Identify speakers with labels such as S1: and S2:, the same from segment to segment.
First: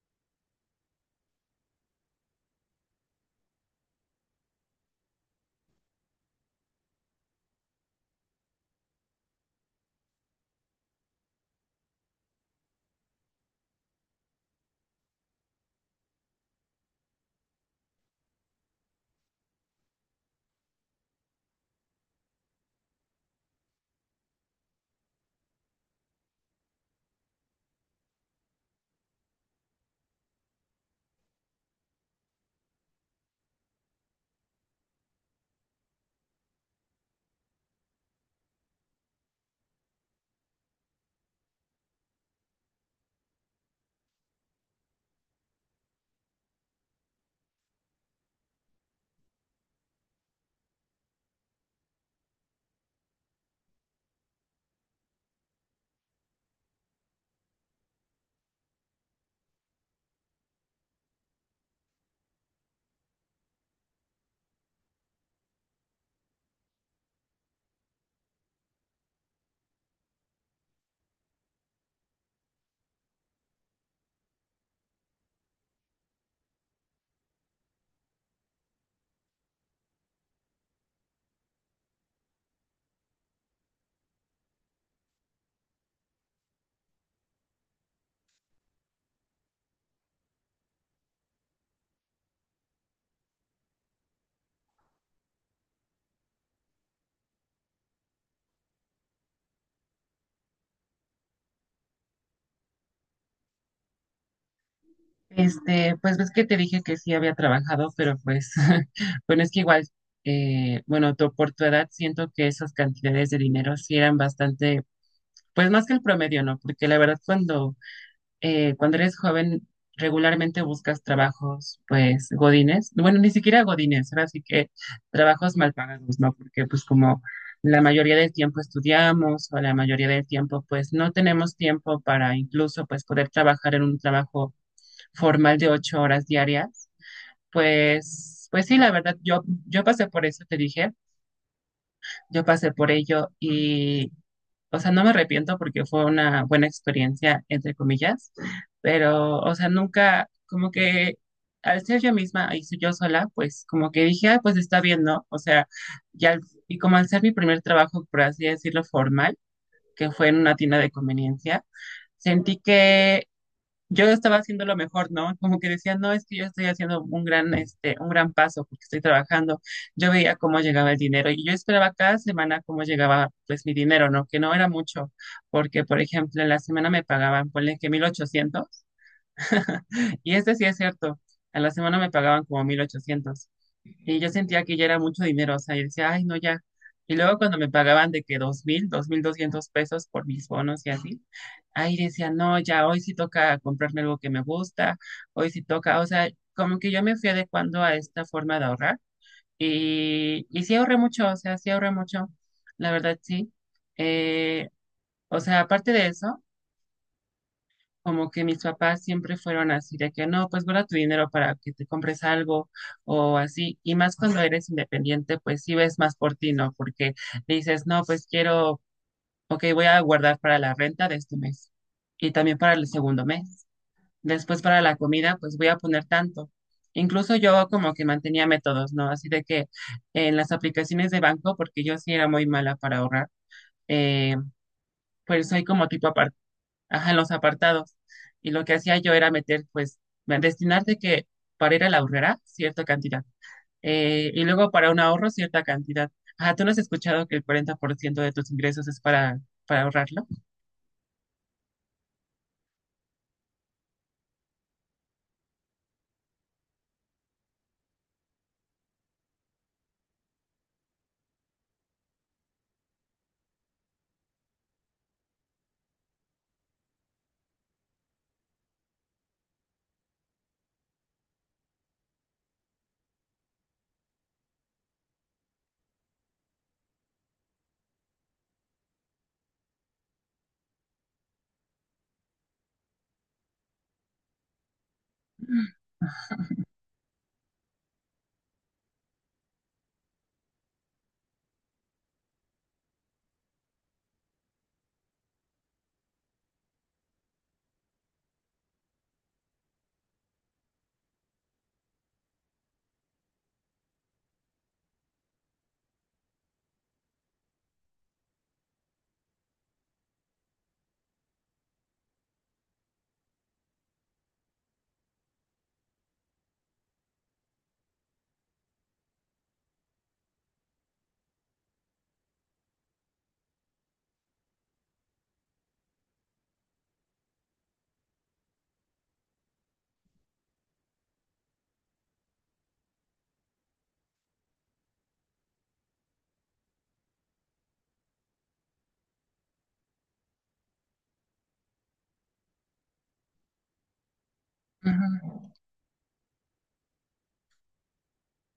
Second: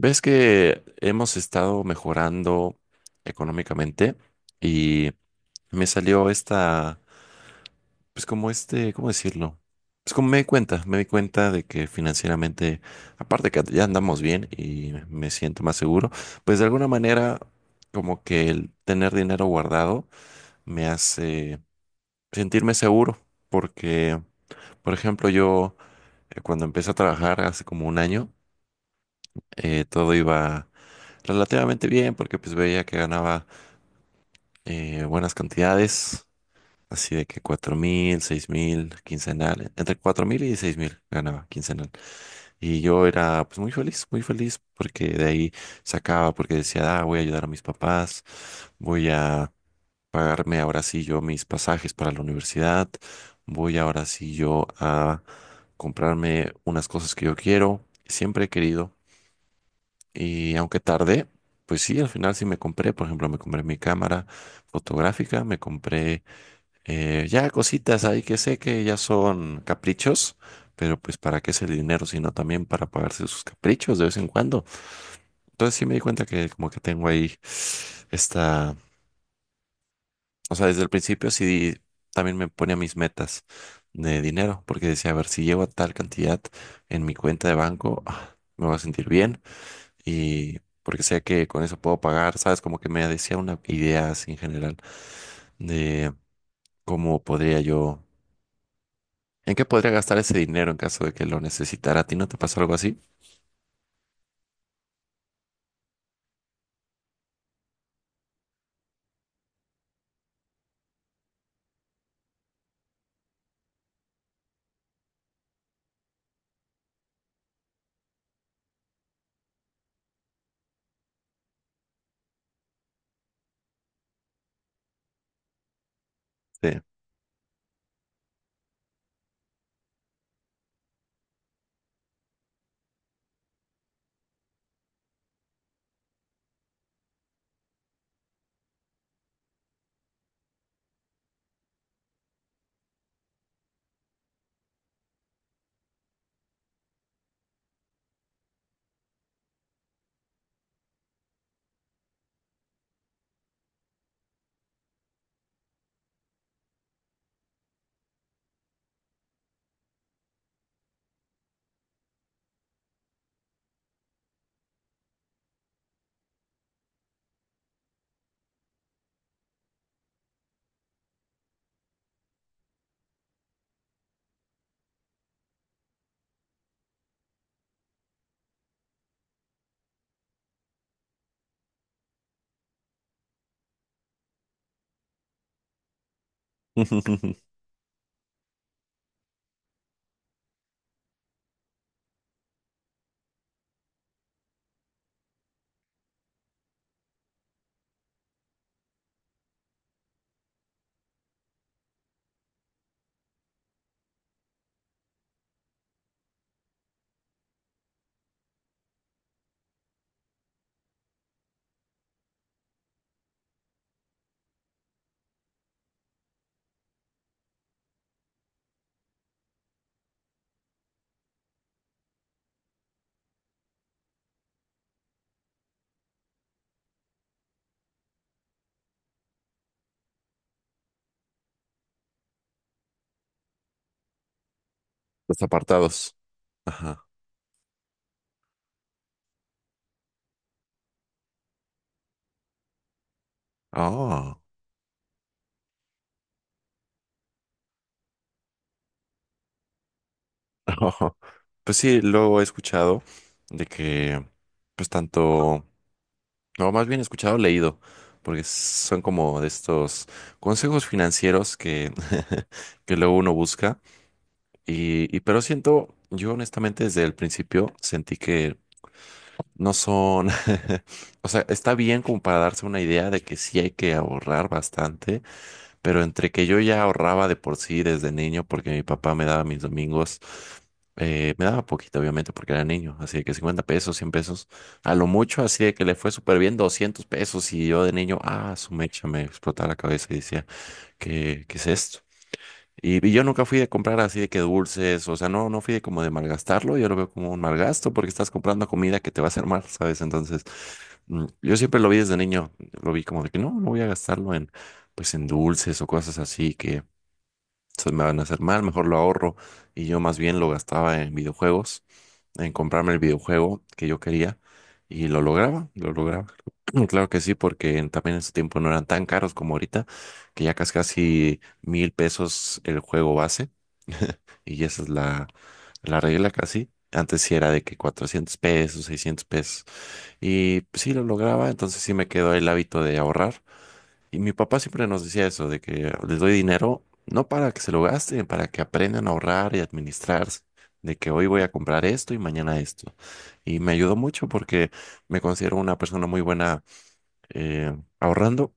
S1: Ves que hemos estado mejorando económicamente y me salió esta, pues como este, ¿cómo decirlo? Pues como me di cuenta de que financieramente, aparte que ya andamos bien y me siento más seguro, pues de alguna manera como que el tener dinero guardado me hace sentirme seguro porque, por ejemplo, yo cuando empecé a trabajar hace como un año, todo iba relativamente bien porque pues veía que ganaba buenas cantidades, así de que 4,000, 6,000, quincenal, entre 4,000 y 6,000 ganaba quincenal. Y yo era pues muy feliz porque de ahí sacaba, porque decía, ah, voy a ayudar a mis papás, voy a pagarme ahora sí yo mis pasajes para la universidad, voy ahora sí yo a comprarme unas cosas que yo quiero, siempre he querido. Y aunque tardé, pues sí, al final sí me compré, por ejemplo, me compré mi cámara fotográfica, me compré ya cositas ahí que sé que ya son caprichos, pero pues para qué es el dinero, sino también para pagarse sus caprichos de vez en cuando. Entonces sí me di cuenta que como que tengo ahí esta, o sea, desde el principio sí también me ponía mis metas de dinero, porque decía, a ver, si llego a tal cantidad en mi cuenta de banco, ah, me voy a sentir bien y porque sé que con eso puedo pagar, ¿sabes? Como que me decía una idea así en general de cómo podría yo, en qué podría gastar ese dinero en caso de que lo necesitara. ¿A ti no te pasó algo así?
S2: Pues ves que te dije que sí había trabajado, pero bueno, es que igual, por tu edad siento que esas cantidades de dinero sí eran bastante, pues más que el promedio, ¿no? Porque la verdad cuando eres joven regularmente buscas trabajos, pues, godines, bueno, ni siquiera godines, ahora sí que trabajos mal pagados, ¿no? Porque
S1: Sí.
S2: pues como la mayoría del tiempo estudiamos o la mayoría del tiempo pues no tenemos tiempo para incluso pues poder trabajar en un trabajo formal de 8 horas diarias, pues sí, la verdad, yo pasé por eso, te dije, yo pasé por ello y, o sea, no me arrepiento porque fue una buena experiencia, entre comillas, pero, o sea, nunca, como que al ser yo misma y ser yo sola, pues como que dije, ah, pues está bien, ¿no? O sea, ya, y como al ser mi primer trabajo, por así decirlo, formal, que fue en una tienda de conveniencia, sentí que yo estaba haciendo lo mejor, ¿no? Como que decía, no, es que yo estoy haciendo un gran, este, un gran paso porque estoy trabajando. Yo veía cómo llegaba el dinero y yo esperaba cada semana cómo llegaba, pues, mi dinero, ¿no? Que no era mucho, porque, por ejemplo, en la semana me pagaban, ponle que 1,800. Y este sí es cierto. A la semana me pagaban como 1,800. Y yo sentía que ya era mucho dinero. O sea, yo decía, ay, no, ya. Y luego cuando me pagaban de que 2,200 pesos por mis bonos y así, ahí decía, no, ya, hoy sí toca comprarme algo que me gusta. Hoy sí toca. O sea, como que yo me fui adecuando a esta forma de ahorrar. Y sí ahorré mucho. O sea, sí ahorré mucho. La verdad, sí. Eh, o sea, aparte de eso como que mis papás siempre fueron así, de que no, pues guarda tu dinero para que te compres algo o así. Y más cuando eres independiente, pues sí ves más por ti, ¿no? Porque dices, no, pues quiero, ok, voy a guardar para la renta de este mes y también para el segundo mes. Después para la comida, pues voy a poner tanto. Incluso yo como que mantenía métodos, ¿no? Así de que en las aplicaciones de banco, porque yo sí era muy mala para ahorrar, eh,
S1: Los
S2: pues soy como tipo
S1: apartados.
S2: aparte.
S1: Ajá.
S2: Ajá, en los apartados. Y lo que hacía yo era meter, pues, destinar de que para ir a la ahorrera cierta cantidad.
S1: Oh.
S2: Y luego para un ahorro cierta cantidad. Ajá, ¿tú no has escuchado que el 40% de tus ingresos es para ahorrarlo?
S1: Pues sí, luego he escuchado de que, pues tanto, no, más bien he escuchado, leído, porque son como de estos consejos financieros que, que luego uno busca. Y pero siento, yo honestamente desde el principio sentí que no son, o sea, está bien como para darse una idea de que sí hay que ahorrar bastante, pero entre que yo ya ahorraba de por sí desde niño porque mi papá me daba mis domingos, me daba poquito obviamente porque era niño, así de que 50 pesos, 100 pesos, a lo mucho, así de que le fue súper bien 200 pesos y yo de niño, ah, su mecha me explotaba la cabeza y decía, ¿qué es esto? Y yo nunca fui de comprar así de que dulces, o sea, no, no fui de como de malgastarlo, yo lo veo como un malgasto porque estás comprando comida que te va a hacer mal, ¿sabes? Entonces, yo siempre lo vi desde niño, lo vi como de que no, no voy a gastarlo en, pues en dulces o cosas así que se me van a hacer mal, mejor lo ahorro. Y yo más bien lo gastaba en videojuegos, en comprarme el videojuego que yo quería y lo lograba, lo lograba. Claro que sí, porque también en su tiempo no eran tan caros como ahorita, que ya casi casi 1,000 pesos el juego base y esa es la regla casi. Antes sí era de que 400 pesos, 600 pesos. Y pues, sí lo lograba, entonces sí me quedó el hábito de ahorrar. Y mi papá siempre nos decía eso, de que les doy dinero, no para que se lo gasten, para que aprendan a ahorrar y administrarse, de que hoy voy a comprar esto y mañana esto. Y me ayudó mucho porque me
S2: Ujú,
S1: considero una persona muy buena ahorrando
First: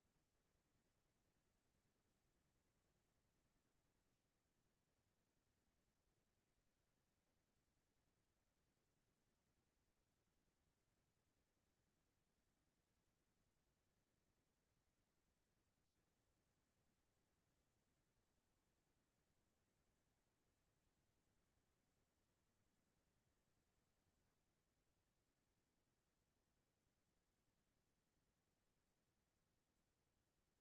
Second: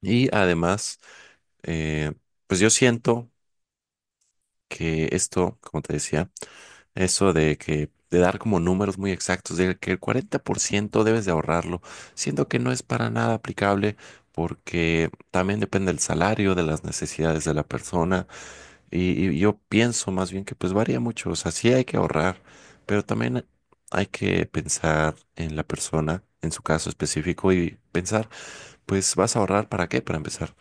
S1: y además, eh, pues yo siento que esto, como te decía, eso de dar como números muy exactos, de que el 40% debes de ahorrarlo, siendo que no es para nada aplicable porque también depende del salario, de las necesidades de la persona y yo pienso más bien que pues varía mucho, o sea, sí hay que ahorrar, pero también hay que pensar en la persona, en su caso específico y pensar pues vas a ahorrar para qué, para empezar.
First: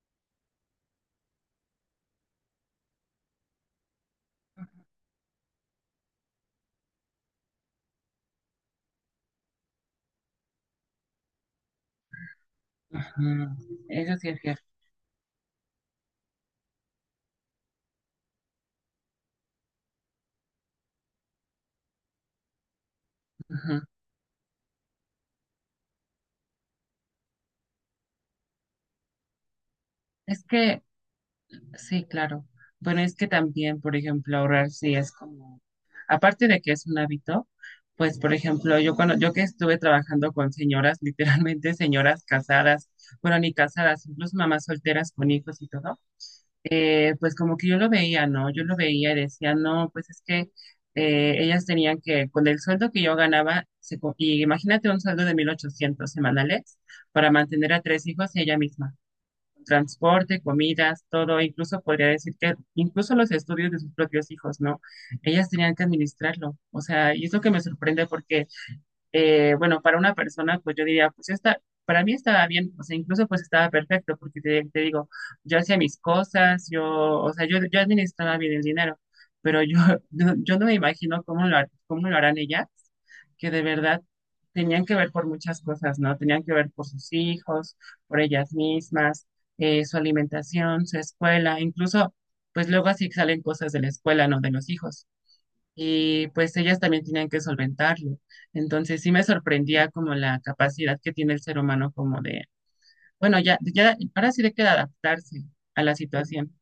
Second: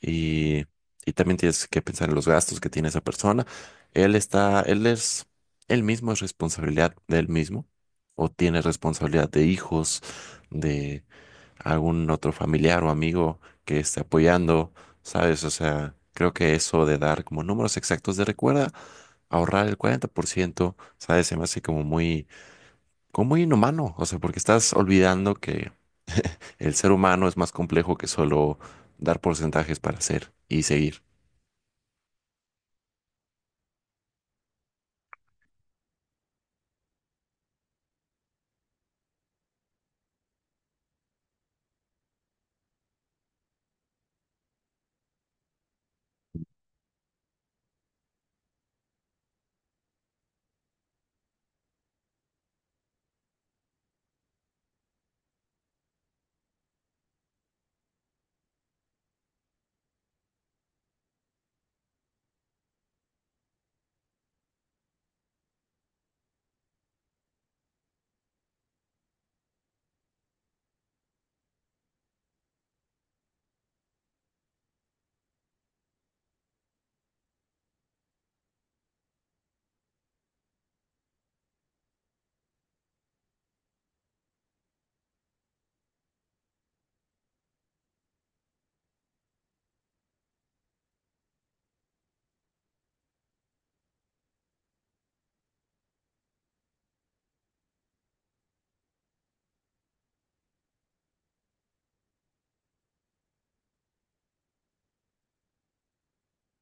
S1: Y, y también tienes que pensar en los gastos que tiene esa persona. Él está, él es, él mismo es responsabilidad de él mismo o tiene responsabilidad de hijos, de algún otro familiar o amigo
S2: ujú.
S1: que esté
S2: Eso sí es cierto.
S1: apoyando, ¿sabes? O sea, creo que eso de dar como números exactos de recuerda, ahorrar el 40%, ¿sabes? Se me hace como muy
S2: Ujú.
S1: inhumano, o sea, porque estás olvidando que el ser humano es más complejo que solo dar porcentajes para hacer
S2: Es
S1: y
S2: que
S1: seguir.
S2: sí, claro. Bueno, es que también, por ejemplo, ahorrar sí es como, aparte de que es un hábito, pues, por ejemplo, yo cuando yo que estuve trabajando con señoras, literalmente señoras casadas, bueno, ni casadas, incluso mamás solteras con hijos y todo, pues como que yo lo veía, ¿no? Yo lo veía y decía, no, pues es que ellas tenían que, con el sueldo que yo ganaba, y imagínate un sueldo de 1,800 semanales para mantener a tres hijos y ella misma, transporte, comidas, todo, e incluso podría decir que incluso los estudios de sus propios hijos, ¿no? Ellas tenían que administrarlo, o sea, y es lo que me sorprende porque bueno, para una persona, pues yo diría, pues está, para mí estaba bien, o sea, incluso pues estaba perfecto, porque te digo, yo hacía mis cosas, yo, o sea, yo administraba bien el dinero, pero yo, yo no me imagino cómo lo harán ellas, que de verdad tenían que ver por muchas cosas, ¿no? Tenían que ver por sus hijos, por ellas mismas, su alimentación, su escuela, incluso, pues luego así salen cosas de la escuela, ¿no? De los hijos, y pues ellas también tenían que solventarlo. Entonces sí me sorprendía como la capacidad que tiene el ser humano como de, bueno, ya, ya, ahora sí de que adaptarse a la situación.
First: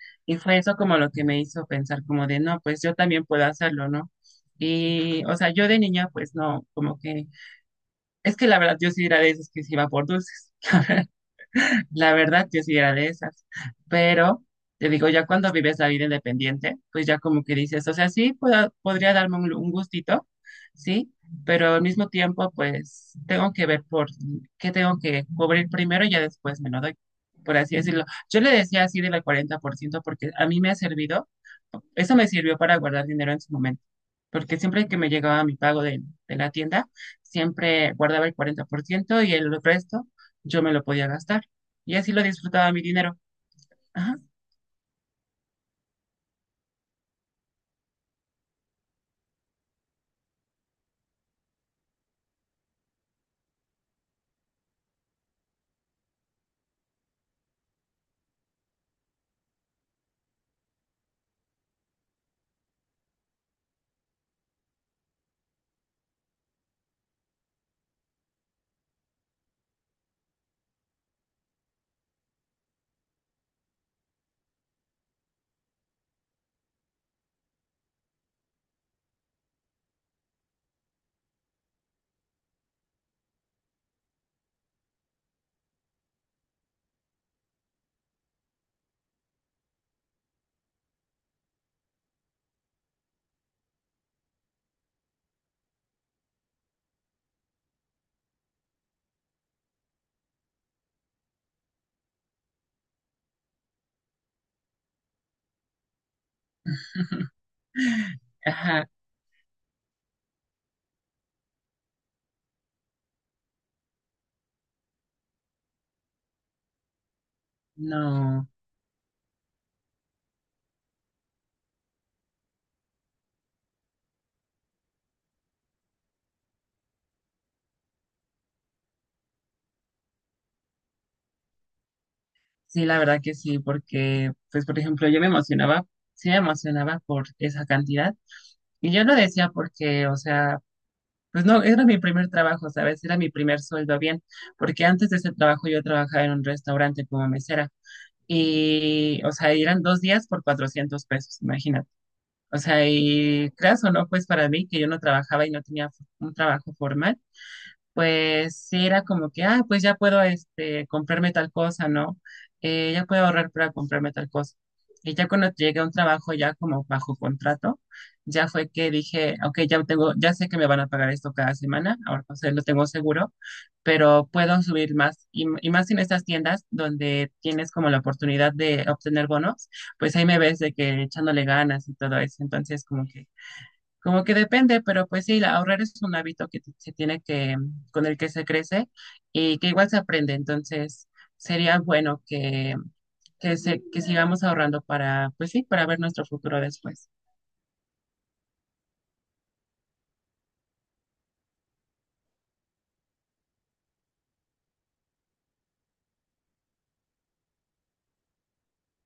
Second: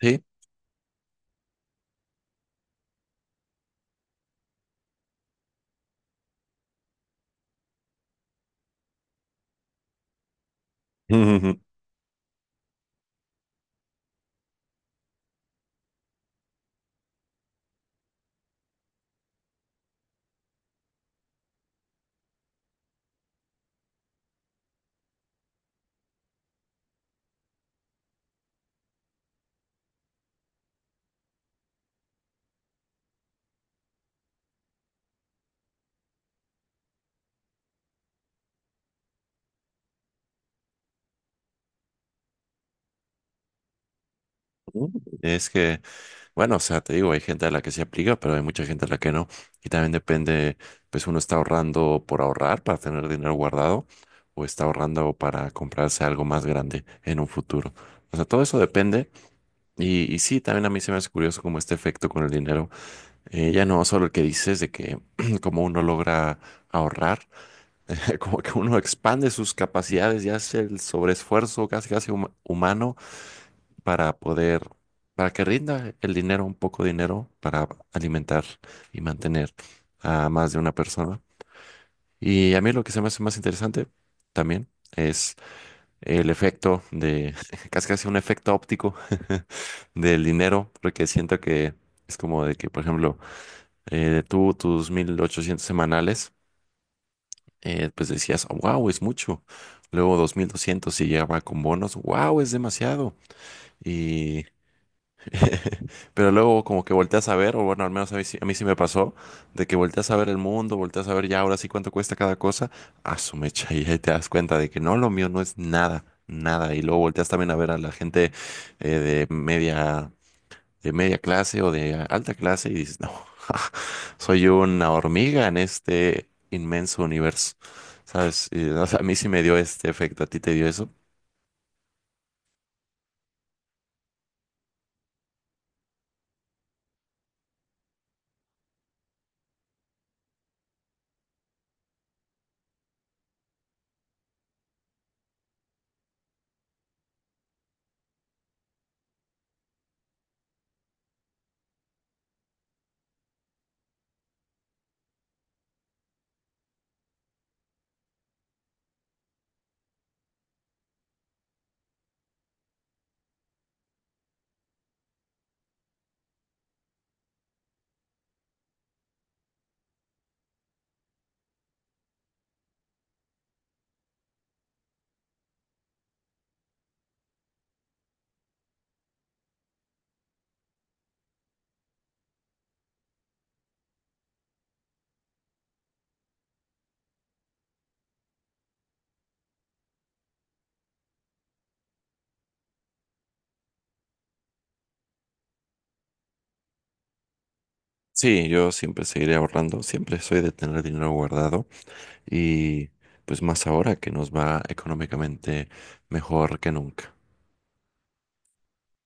S1: Sí.
S2: Y fue eso como lo que me hizo pensar como de, no, pues yo también puedo hacerlo, ¿no? Y, o sea, yo de niña, pues no, como que, es que la verdad yo sí era de esos que se iba por dulces. La verdad, yo sí era de esas. Pero te digo, ya cuando vives la vida independiente, pues ya como que dices, o sea, sí, podría darme un gustito, sí, pero al mismo tiempo, pues tengo que ver por qué tengo que cubrir primero y ya después me lo doy, por así decirlo. Yo le decía así del 40% porque a mí me ha servido, eso me sirvió para guardar dinero en su momento. Porque siempre que me llegaba mi pago de la tienda, siempre guardaba el 40% y el resto yo me lo podía gastar. Y así lo disfrutaba mi dinero. Ajá.
S1: Es que, bueno, o sea, te digo, hay gente a la que se aplica, pero hay mucha gente a la que no. Y también depende, pues uno está ahorrando por ahorrar, para tener dinero guardado, o está ahorrando para comprarse algo más grande en un futuro. O sea, todo eso depende. Y sí, también a mí se me hace curioso como este efecto con el dinero. Ya no solo el que dices de que como uno logra ahorrar como que uno expande sus capacidades y hace el sobreesfuerzo casi casi humano para poder, para que rinda el dinero, un poco de dinero para alimentar y mantener a más de una persona. Y a mí lo que se me hace más interesante también es el efecto de, casi casi un efecto óptico del dinero, porque siento que es como de que, por ejemplo, tú tus 1,800 semanales pues decías, wow, es mucho. Luego 2,200 si llegaba con bonos, wow, es demasiado. Y pero luego como que volteas a ver, o bueno, al menos a mí, a mí sí me
S2: Ajá,
S1: pasó, de que volteas a ver el mundo, volteas a ver ya ahora sí cuánto cuesta cada cosa, a su mecha y ahí te das cuenta de que no, lo mío no es nada, nada. Y luego volteas también a ver a la gente
S2: no,
S1: eh, de media de media clase o de alta clase y dices, no, soy una hormiga en este inmenso universo, ¿sabes? Y, o sea, a mí sí me dio este efecto, ¿a ti te dio eso?
S2: sí, la verdad que sí, porque, pues, por ejemplo, yo me emocionaba, sí me emocionaba por esa cantidad, y yo lo decía porque, o sea, pues no, era mi primer trabajo, ¿sabes? Era mi primer sueldo bien, porque antes de ese trabajo yo trabajaba en un restaurante como mesera, y, o sea, eran 2 días por 400 pesos, imagínate. O sea, y creas o no, pues para mí, que yo no trabajaba y no tenía un trabajo formal, pues sí era como que, ah, pues ya puedo este, comprarme tal cosa, ¿no? Ya puedo ahorrar para comprarme tal cosa. Y ya cuando llegué a un trabajo ya como bajo contrato, ya fue que dije, ok, ya tengo, ya sé que me van a pagar esto cada semana, ahora o sea, lo tengo seguro, pero puedo subir más y más en estas tiendas donde tienes como la oportunidad de obtener bonos, pues ahí me ves de que echándole ganas y todo eso. Entonces, como que depende, pero pues sí, ahorrar es un hábito que se tiene que, con el que se crece y que igual se aprende. Entonces, sería bueno que, se, que sigamos ahorrando para, pues sí, para ver nuestro futuro después.
S1: Sí, yo siempre seguiré ahorrando, siempre soy de tener dinero guardado y pues más ahora que nos va económicamente mejor que nunca.